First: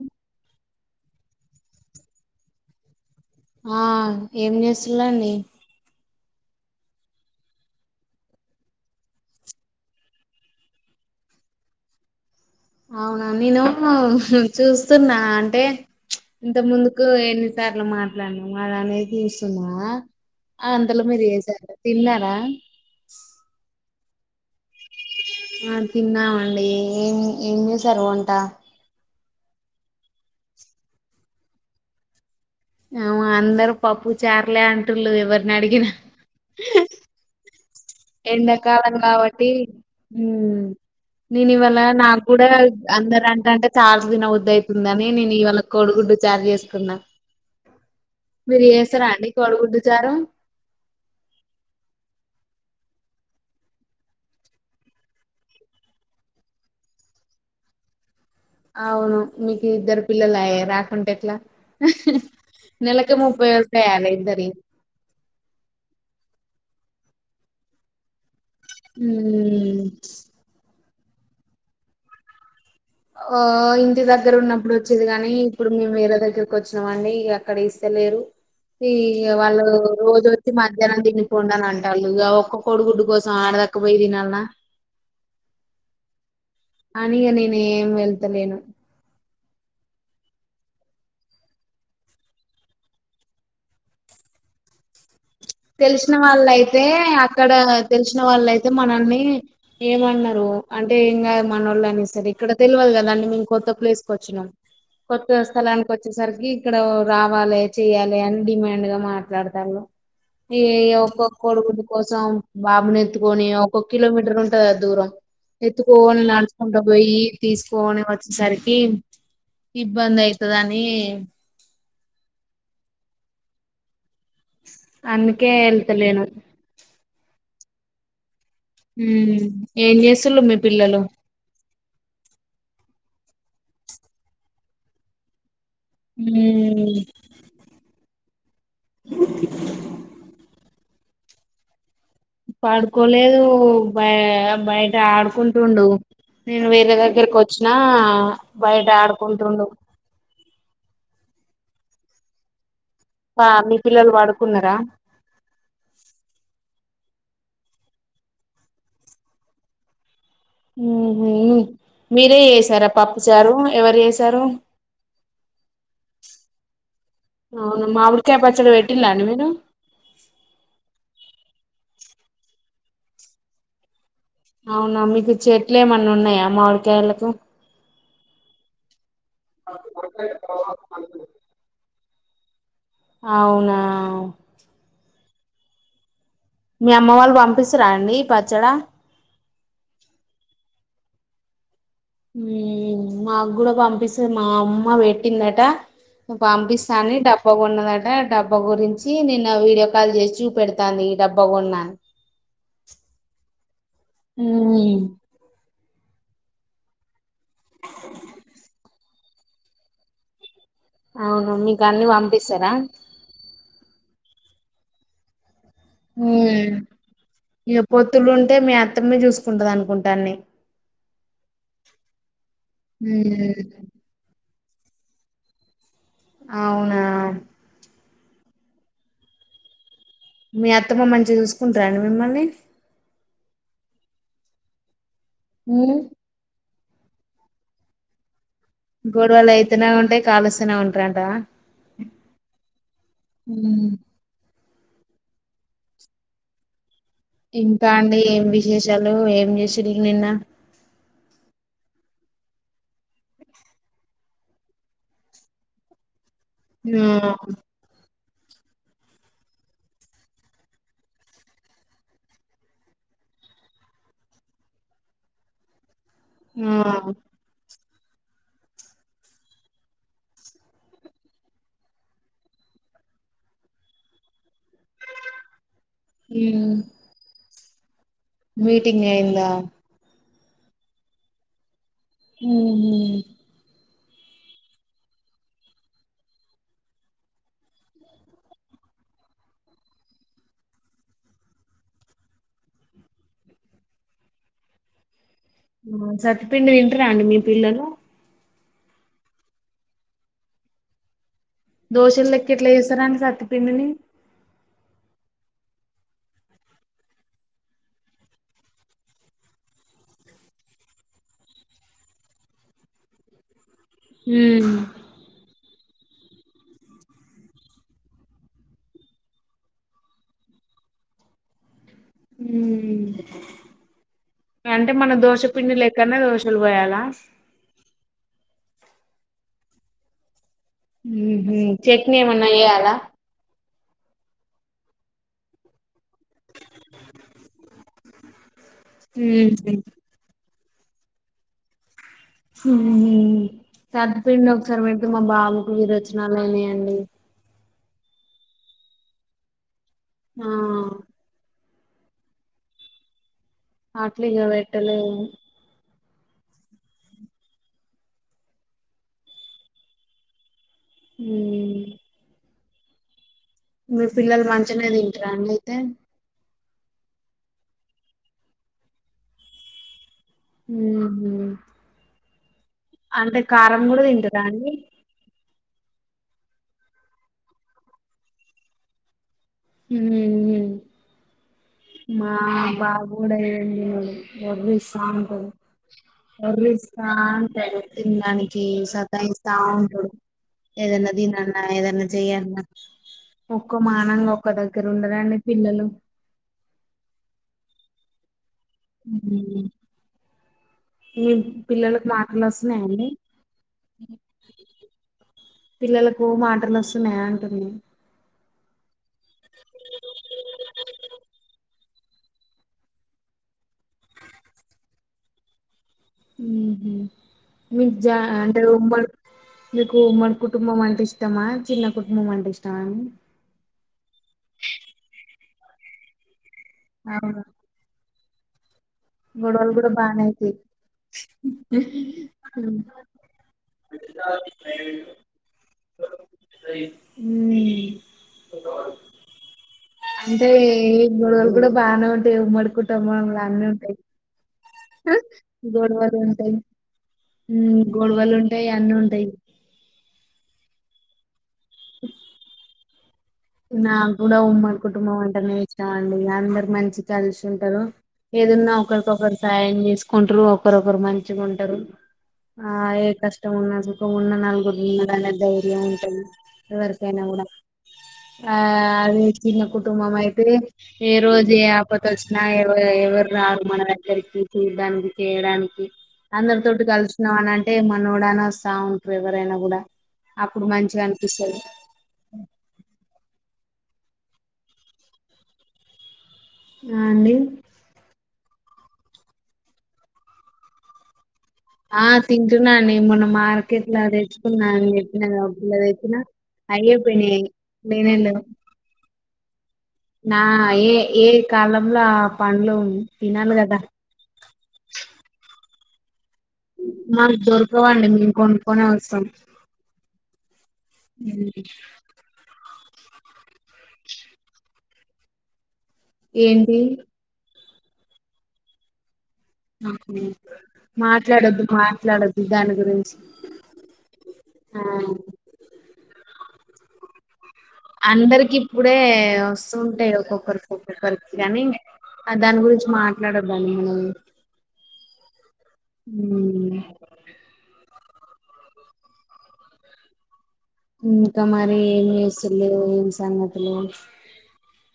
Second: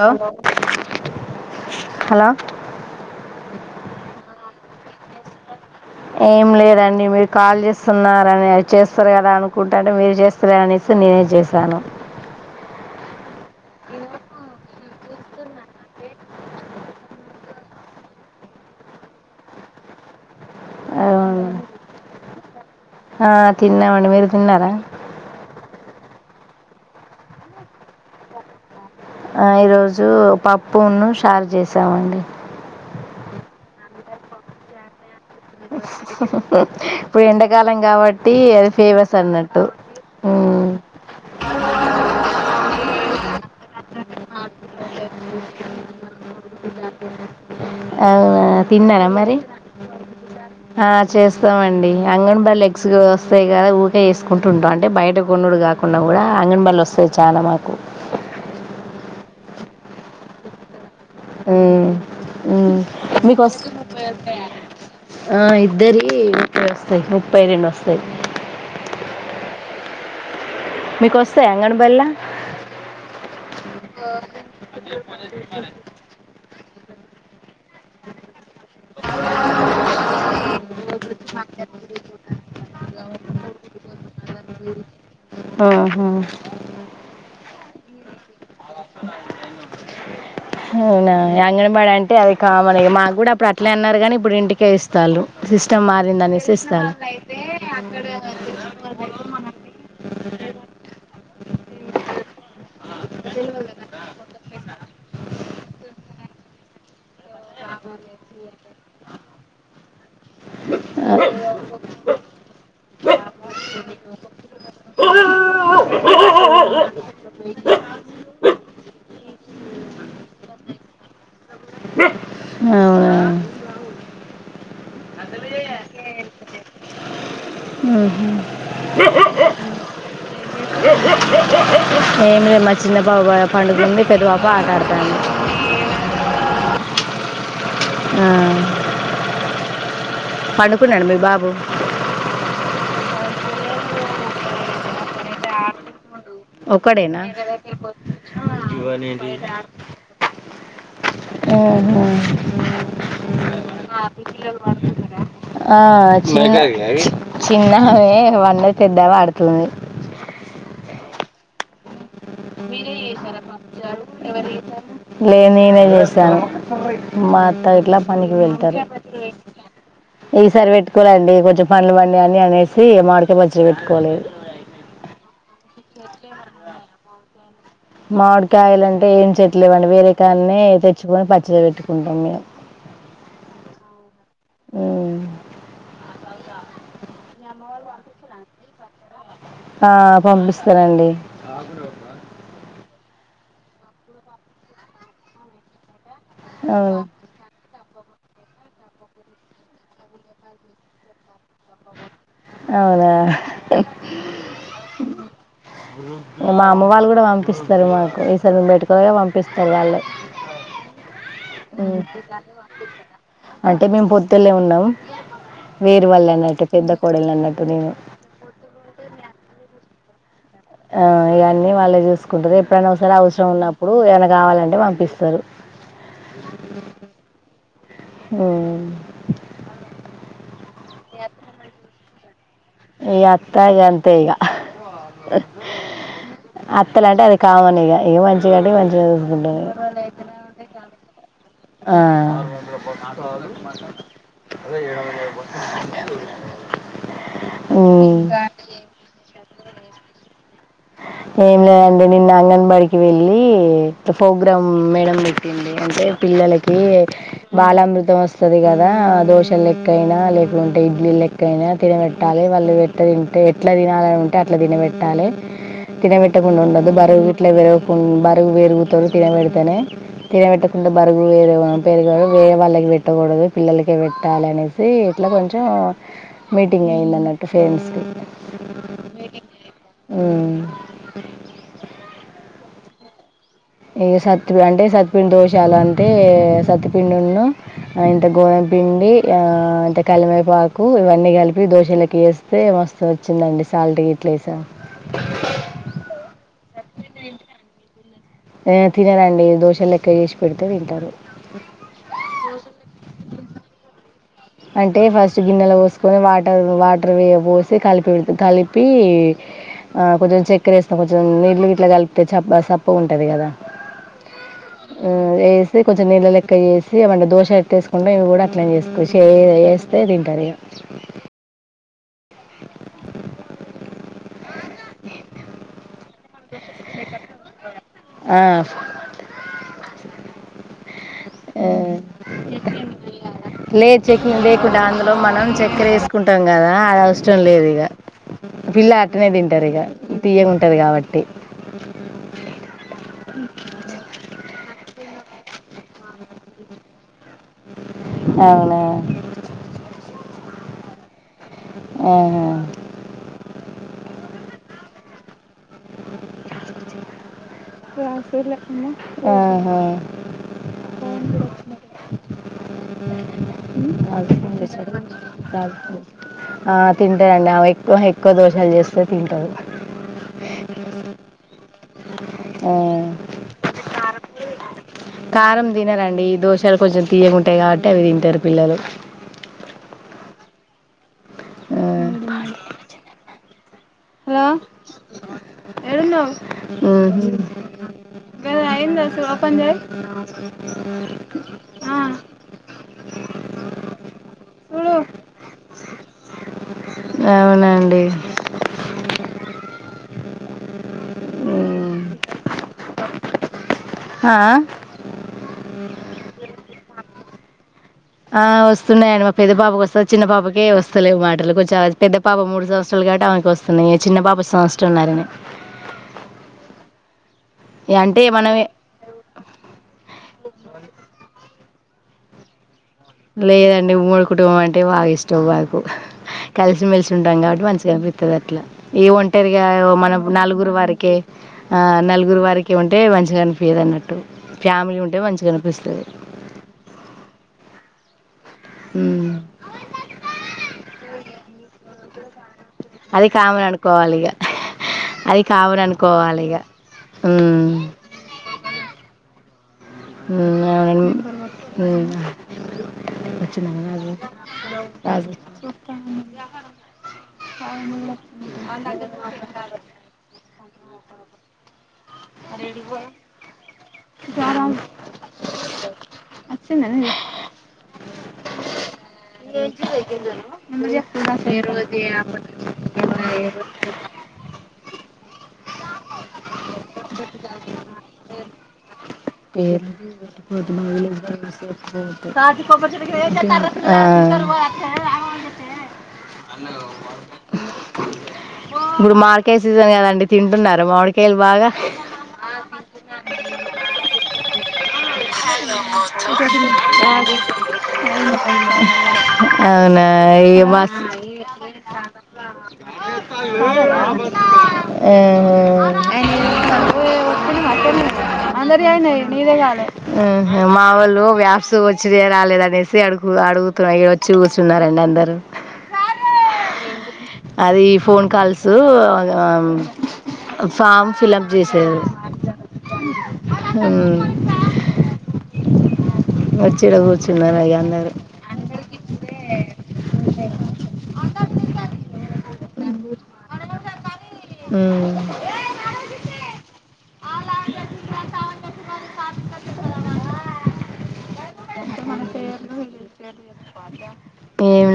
Hello hello ఆ ఏం చేస్తులండి ఏం లేదండి మీరు కాల్ చేస్తున్నారని చేస్తారు కదా అనుకుంటుంటే మీరు చేస్తాలే అనేసి నేనే చేశాను. అవునా నేను చూస్తున్నా అంటే ఇంత ముందుకు ఎన్నిసార్లు మాట్లాడినాము అద అనేది చూస్తున్నా అంతలో మీరు వసార తిన్నారా ఆ తిన్నమన్ మీరు తిన్నారా. ఆ తిన్నామండి ఏం ఏం చేసారు వంట ఆ ఈరోజు పప్పును షార్ చేసామండి అ ఉ అందరు పప్పు చార్లె అంటుళు ఎవరిని అడిగిన ఇప్పుడ్ ఎండక్ గలం కాబట్టి అది ఎండాకాలం ఫేమస్ కాబట్టి అన్నట్టు ఊ ఉమ్, నేను ఇవాళ నాకు కూడా అందరటంటే చార్ తినబుద్ధితుందని నేను ఇవాళ కోడుగుడ్డు చార్ చేసుకున్నా. అవునా మీరు తిన్నార చేస్తారా అండి మరి కోడిగుడ్డు చారు ఆ చేస్తామండి అంగన్బల్లో క్స్ వస్తాయి కదా ఊకే వేసుకుంటూ ఉంటాం అంటే బయట కొనుడు కాకుండా కూడా అంగనబల్లో వస్తాయి చాలా మాకు అవును. మీకి ఇద్దరు పిల్లల అయ్యి రా ఉ ఊ నెలకి మీకు ముప్పై వస్ వస్తాయి అలా ఇద్దరి ఆ ఇద్దరి వస్తాయి వస్తాయి ముప్పై రెండు వస్తాయ్ హమ్ మీకొస్తాయ అంగను బెల్లా ఓ ఇంటి దగ్గర ఉన్నప్పుడు వచ్చేది. కాని ఇప్పుడు మేము వేరే దగ్గరకి వచ్చినాం అండి అ అక్కడ ఇస్తలేరు. ఈ వాళ్ళు రోజు వచ్చి మధ్యాహ్నం తిని పోండి అని అంటాళ్లు. ఒక్క కోడిగుడ్డు కోసం ఆడదక్కపోయి తినాలన్నా. ఆహా అని ఇగా నేను ఏం వెళ్తలేను అవునా అంగన్ బడి అంటే అది కామన్ ఇగ మాకు కూడా అప్పుడు అట్లే అన్నారు. కానీ ఇప్పుడు ఇంటికే ఇస్తాల్లు. తెలిసిన వాళ్ళయితే అక్కడ తెలిసిన వాళ్ళయితే మనల్ని ఏమన్నారు అంటే ఎంగా మనోళ్లని సరి ఇక్కడ తెలివదు కదా అండి, మేము కొత్త ప్లేస్ కి వచ్చినం. కొత్త స్థలానికి వచ్చేసరికి ఇక్కడ రావాలే, చెయాలే అని డిమాండ్ గా మాట్లాడతాళ్ళు. ఈ ఇగ ఒక్కొ కోడి గుడ్డు కొడుకుని కోసం, బాబుని ఎత్తుకొని ఒక్కొ కిలోమీటర్ ఉంటంద దూరం, ఎత్తుకోని నడుచుకుంట పోయి తీసుకోని వచ్చేసరికి ఇబ్బంది అయితదని. అవునా అందుకే వెళ్తలేను ఉహు ఉ ఏం చేస్తుళు మీ పిల్లలు. నువే మా చిన్న పాప పండుకుంది, పెద్ద పాప ఆటాడతాంది. ఉమ్ ఆ పడు పోనాడు మీ బాబు పడుకోలేదు బ బయట ఆడుకుంటుండు నేను వేరే ఒక్కడేనా దగ్గరకు వచ్చినా ఆ బయట ఆడుకుంటుండు హమ్ హమ్ పా మీ ఆ పిల్లలు పడుకున్నారా పండుకున్రా అచ్ చిన్న ఆమె వండ పెద్దా ఆడుతుంది మీ మీరే చేసారా పప్పుచారు ఎవరు చేసారు లేని నేనే చేశాను మా అత్త అవును ఇట్లా పనికి మామిడికాయ పచ్చడి వెళ్తారు పెట్టిలా అండి మీరు ఈసారి వెట్టుకో లెండి కొంచెం పంలు బండి అన్ని అనేసి మామిడి కాయ పచ్చడి పెట్టుకోలేదు అవునా మీకు చెట్లు ఏమన్నా ఉన్నాయా మామిడికాయలకు మావిడి కాయాలంటే ఏంటి చెట్లు లెవ్వండి వేరే కాన్నె తెచ్చుకొని పచ్చడి పెట్టు అవునా హమ్ మీ అమ్మ వాళ్ళు పంపిస్తరా అండి పచ్చడ ఆ పంపిస్తారండి హమ్ మా కూడ పంపిస్తుంది మా అమ్మ వెట్టిందట అవును పంపిస్తుంది డబ్ డబ్బ కొన్నదట డబ్బా గురించి నిన్న వీడియో కాల్ చేసి చూపెడతాంది ఈ డబ్బా కొన్నా అని అవునా హమ్ మా అమ్మ వాళ్ళు కూడా పంపిస్తారు మాకు ఈ సారి బట్టుకులాగా పంపిస్తారు వాళ్ళే అవును మీకు హమ్ అన్ని పంపిస్తారా అంటే మేము పొద్దు తెలె ఉన్నాం వేరు వాళ్ళు అన్నట్టు హమ్ పెద్ద కోడలు అన్నట్టు ఇక నేను పొత్తులు ఉంటే మీ అత్తమే చూసుకుంటది అనుకుం దన్ని ఆ ఇవన్నీ వాళ్ళే చూసుకుంటారు ఎప్పుడైనా సరే అవసరం ఉన్నప్పుడు ఏమైనా కావాలం ఇగ పంపిస్తరు అవునా హమ్ మీ అత్తమ్మ మంచిగ చూసుకుంట్రండి మిమ్మల్ని ఈ అత్తా గంతె ఇగ హమ్ అత్తలు అంటే అది కామన్ ఇగ ఏమ గోడవలు అయితనే ఉంటాయి కాలుస్తనే ఉం గంటనా ఆ [inaudible] ఇంకా అండి ఏం ఉమ్. విశేషాలు ఏం చేశిన్రు నిన్న ఏం లేదండి నిన్న అంగన్వాడికి వెళ్ళి ప్రోగ్రామ్ మేడం పెట్టింది అంటే పిల్లలకి బాలామృతం వస్తుంది సరే కదా దోశలు లెక్కయినా లేకుంటే ఇడ్లీ లెక్కయినా తినబెట్టాలి వాళ్ళు ఎట్ తింటే ఎట్లా తినాల ఉంటే అట్లా తినబెట్టాలె తినమిట్టకుండదు ఆ బరవు గిట్ల వర బరుగు వేరుగుత తినబడితేనే తినబెట్టకుండా బరుగు వేరు పెరు వేరే వాళ్ళకి పెట్టకూడదు పిల్లలక పెట్టాలి అనేది హే ఇట్లా కొంచెం ఉమ్ మీటింగ్ అయింది అన్నట్టు ఫేన్స్కి మీటింగ్ అయిందా హ్మ్ మ్ హుమ్ ఇ సత్పి అంటే సత్పిండి దోశలు అంటే సత్పిండున్ను ఇంత గోధమ పిండి ఆ ఇంత కలివెపాకు ఇవన్నీ కలిపి దోశలోకి వేస్తే మస్తు వచ్చిందండి సాల్ట్ గిట్ల వేసం మ్ సతిపిండి తింట్రండి మీ పిల్లలు ఎ తినరండి దోషలు లెక్క చేసి పెడితే తింటరు. దోషలు లెక్క ఎట్లా చేస్తారండి సత్తపిండిని అంటే ఫస్ట్ గిన్నెలో పోసుకొని వాటర్ వట్రర్ మీద పోసి కలిపిండ్ కలిపి ఆ కొంచెం చక్కెర వేస్తాం కొంచెం నీళ్లు గీట్లా కలిపితే చ సప్ప ఉంటది కదా హ్మ్ కొంచెంనీళ్ళ లెక్క ఎసి అవంటిని దోశ ఎట్టేసుకుంటడా ఇవి కూడా అట్లే చేసుకో చేయలె చేస్తే తింటారు ఇగా హ్మ్ అంటే మన దోష పిండి లేక్కనె దోషలు వొయాలా చట్నీమన్నా ఏయాలా లేద్ చెట్నీ లేకుండా అందులో మనం చెక్కరేసుకుంటాం కదా అది అవసరం లేదు ఇక విల్లు అట్టనే తింటారు ఉహు ఇగ తీయగుంట ఉంటంది కాబట్టి మ్ హ్ సద్దుపిండి ఒకసారి పెడితే మా బామకు విరోచనలు అయినాయండి అవునా ఆ ఆహా అట్లిగా పెట్టలే ఆహా హ్మ్ మీ పిల్లలు మంచినే తింటారా అండి అయితే ఆ తింటారండి ఆ ఎక్కువ ఎక్కువ దోసలు చేస్తే తింటారు హు హు ఆ అంటే కారం కూడా తింటరా అండి కారం తినరండి దోసలు కొంచెం తీయగుంటాయి కావట్టి అవి తింటారు పిల్లలు హు హు ఆ, మా బాబు కూడా ఏందో ఒర్రిస్తా ఉంటాడు ఒర్రిస్ రా మ్మ్. అంటరు తినడానికి చేసా ఇవి ఓపెన్ చేయ్ ఆ ఏదన్నా చెయ్యాలన్న ఒక్కో మానంగా ఒక్క దగ్గర ఉండరండి పిల్లలు అవునండి హుమ్మ్ మీ మ్మ్. పిల్లలకు మాటలొస్తున్నయా అండి ఆ? పిల్లలకు మాటలొస్తున్నయా అంటున్నా ఆ వస్తూ వస్తున్నాయండి మా పెద్ద పాపకొస్తది చిన్న పాపకే వస్తలేవు మాటలు కొంచెం ఆ పెద్ద పాప మూడు సంవత్సరాలు కాబట్టి ఆమెకి వస్తున్నాయి చిన్న పాప సంవత్సరంన్నరనే ఊహు ఇగ మీది జాయింట్ అంటే మనమే ఉమ్మడి మీకు ఉమ్మడి కుటుంబం అంటే ఇష్టమా చిన్న కుటుంబం అంటే ఇష్ లేదండి ఉమ్మడి కుటుంబం అంటే బాగా ఇష్ తో వైపు కలిసి మెలిసి ఉంటాం అవును కాబట్టి మంచిగా అనిపిస్త అయితదట్ల ఈ ఒంటరిగా గొడవలు కూడా మనం బానే అయితాయి నలుగురు వరికే ఆ నలుగురు ఉ వరికే ఉంటే మంచిగా అనిపియ్యదన్నట్టు ఫ్యామిలీ ఉంటే మంచిగా అనిపిస్తుది ఉమ్ అంటే గొడవలు కూడా బానే ఉంటాయి ఉమ్మడి అది కుటుంబంలో అన్ని కామన్ ఉంటాయి అనుకోకవాలి ఇక గొడవలు ఉంటయ్ హ్మ్. హుమ్ గొడవలు ఉంటయ్ అన్ని ఉంటయ్ హు హు నాక్కూడా ఉమ్మడి కుటుంబం రాజు అంటెనే ఇష్టమండి అందరు మంచిగ కలిసి ఉంటారు ఏదున్నా ఒకరికొకరు సాయం చేసుకుంటరు ఒకరొకరు మంచిగుంటరు ఆ ఏ కష్టం ఉన్న సుఖం ఉన్న నలుగురు ఉన్నరనే ధైర్యం ఉంటది ఎవరికైనా కూడా ఆ అదే చిన్న కుటుంబం అయితే ఏ రోజు ఏ ఆపద వచ్చినా ఎవరు మన దగ్గరికి చూడానికి చేయడానికి అందరితోటి కలిసి వచ్చినవని అంటే మనోడని వస్తావుంటారు ఎవరైనా కూడా పేర్లు అప్పుడు పొద్దున మంచిగా అనిపిస్తది ఏం చేస్తారు ఆ ఆ అండి ఇప్పుడు మామిడికాయ సీజన్ కదండి తింటున్నార మామిడికాయలు బాగా ఆ తింటున్నాను అండి మొన్న మార్కెట్ల తెచ్చుకున్న అని చెప్పిన కదా ఒక కిలో తెచ్చిన అయ్యేపోయినయి లేనెలెవ్ అవునా ఇక ఏ మస్తు ఏ కాలంలో ఆ పండ్లు తినాలి కదా తినే మాకు అరె దొరకవండి మేము కొనుక్కొనే అందిరివి అయినయి వస్తాం నీవె కాలె మా వాళ్ళు వ్యాప్స్ వచ్చినయరాలేదా అని వస్తే అడుగు అడుగుతున్న ఇక వచ్చి కూర్చున్నారండి అందరు ఏంటి అది ఫోన్ కాల్సు ఆమ్ ఫామ్ ఫిలప్ చేశారు మాట్లాడద్దు దాని గురించి ఆ వచ్చిడ కూర్చున్నా అందరికి ఇప్పుడే వస్తుంటాయి ఒక్కొక్కరికి ఒక్కొక్కరికి కానీ ఆదని గురించి మాట్లాడొద్దాన్ని మనం వాళ్ళు ఉమ్ వాళ్ళు ఇంకా మరి ఎంత ఏం చేస్తులు మనసేపుఏం ఏం సంగతులు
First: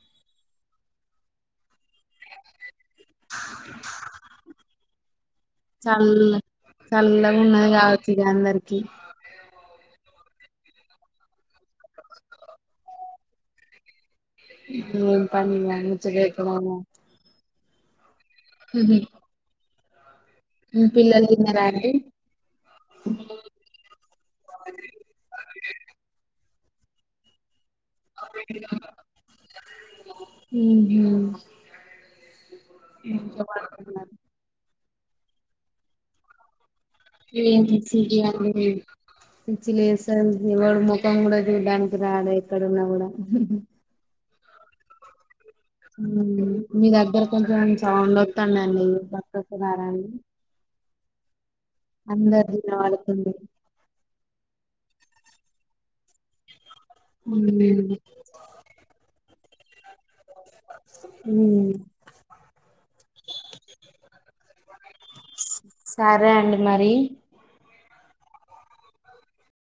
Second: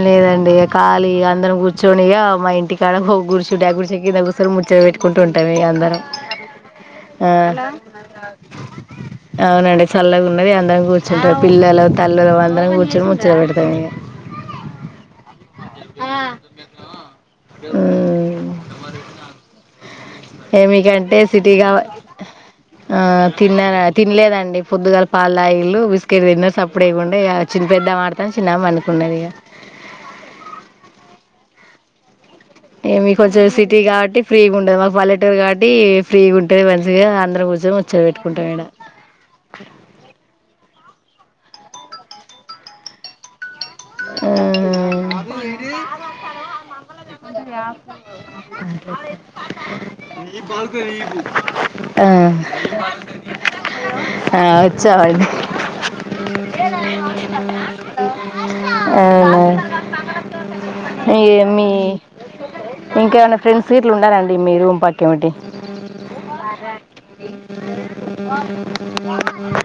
లేదండి ఇగ ఖాళీగ అందరం కూర్చొనిగా మా ఇంటిక్ కాడ ఒ గుడిసే ఉండే ఆ గుడిసే కింద ముచ్చట పెట్ కొంటుంటే అంట మే అందరం చల్ల ఆ, చల్లగా ఉన్నది కావచ్చు ఇక అందరికి చల్లగున్నది అందరం కూర్చుంటామ్ పిల్లలు తల్లులు అందరం కూర్చుని ముచ్చట్లు పెడతాము ఇగ హా పని మంచిగేగా హ్మ్ ఊహు ఏమిటికంటే సిటీగా అండి ఆ తిన్నార్ తినలేదండి పొద్దుగాల పాలు తాగిర్రు బిస్కెట్ తిన్నారు సప్ ఇప్పుడేఉండే చిన్న పెద్ద ఆడతాం చిన్నగ పడుకున్నది ఇక ఉహు ఏమీ కొంచెం ఇంకా సిటీ పడుకున్నారు. కాబట్టి ఫ్రీ ఉండదు మాక్ పల్లెటూరు కాబట్టి ఫ్రీగుంటది మన్ ఏం సిటీ అచసలు పిచ్చి లేస్తది ఎవడు ముక పొంగుడ చూడ్డానికి రాలే ఎక్కడన్నా కూడా హు.. హు మీ దగ్గర కొంచెం సౌండ్ వత్తందండి పక్కకు రారాఅండి [inaudible] అందరు దినవాడుతుంది [unintelligible] హు అవూ హే యామి ఉమ్ ఇంకాేమైనా ఫ్రెండ్స్ ఇట్లు ఉండాలండి మీ రూమ్ పక్క ఏమిటి సరే అండి మరి [inaudible]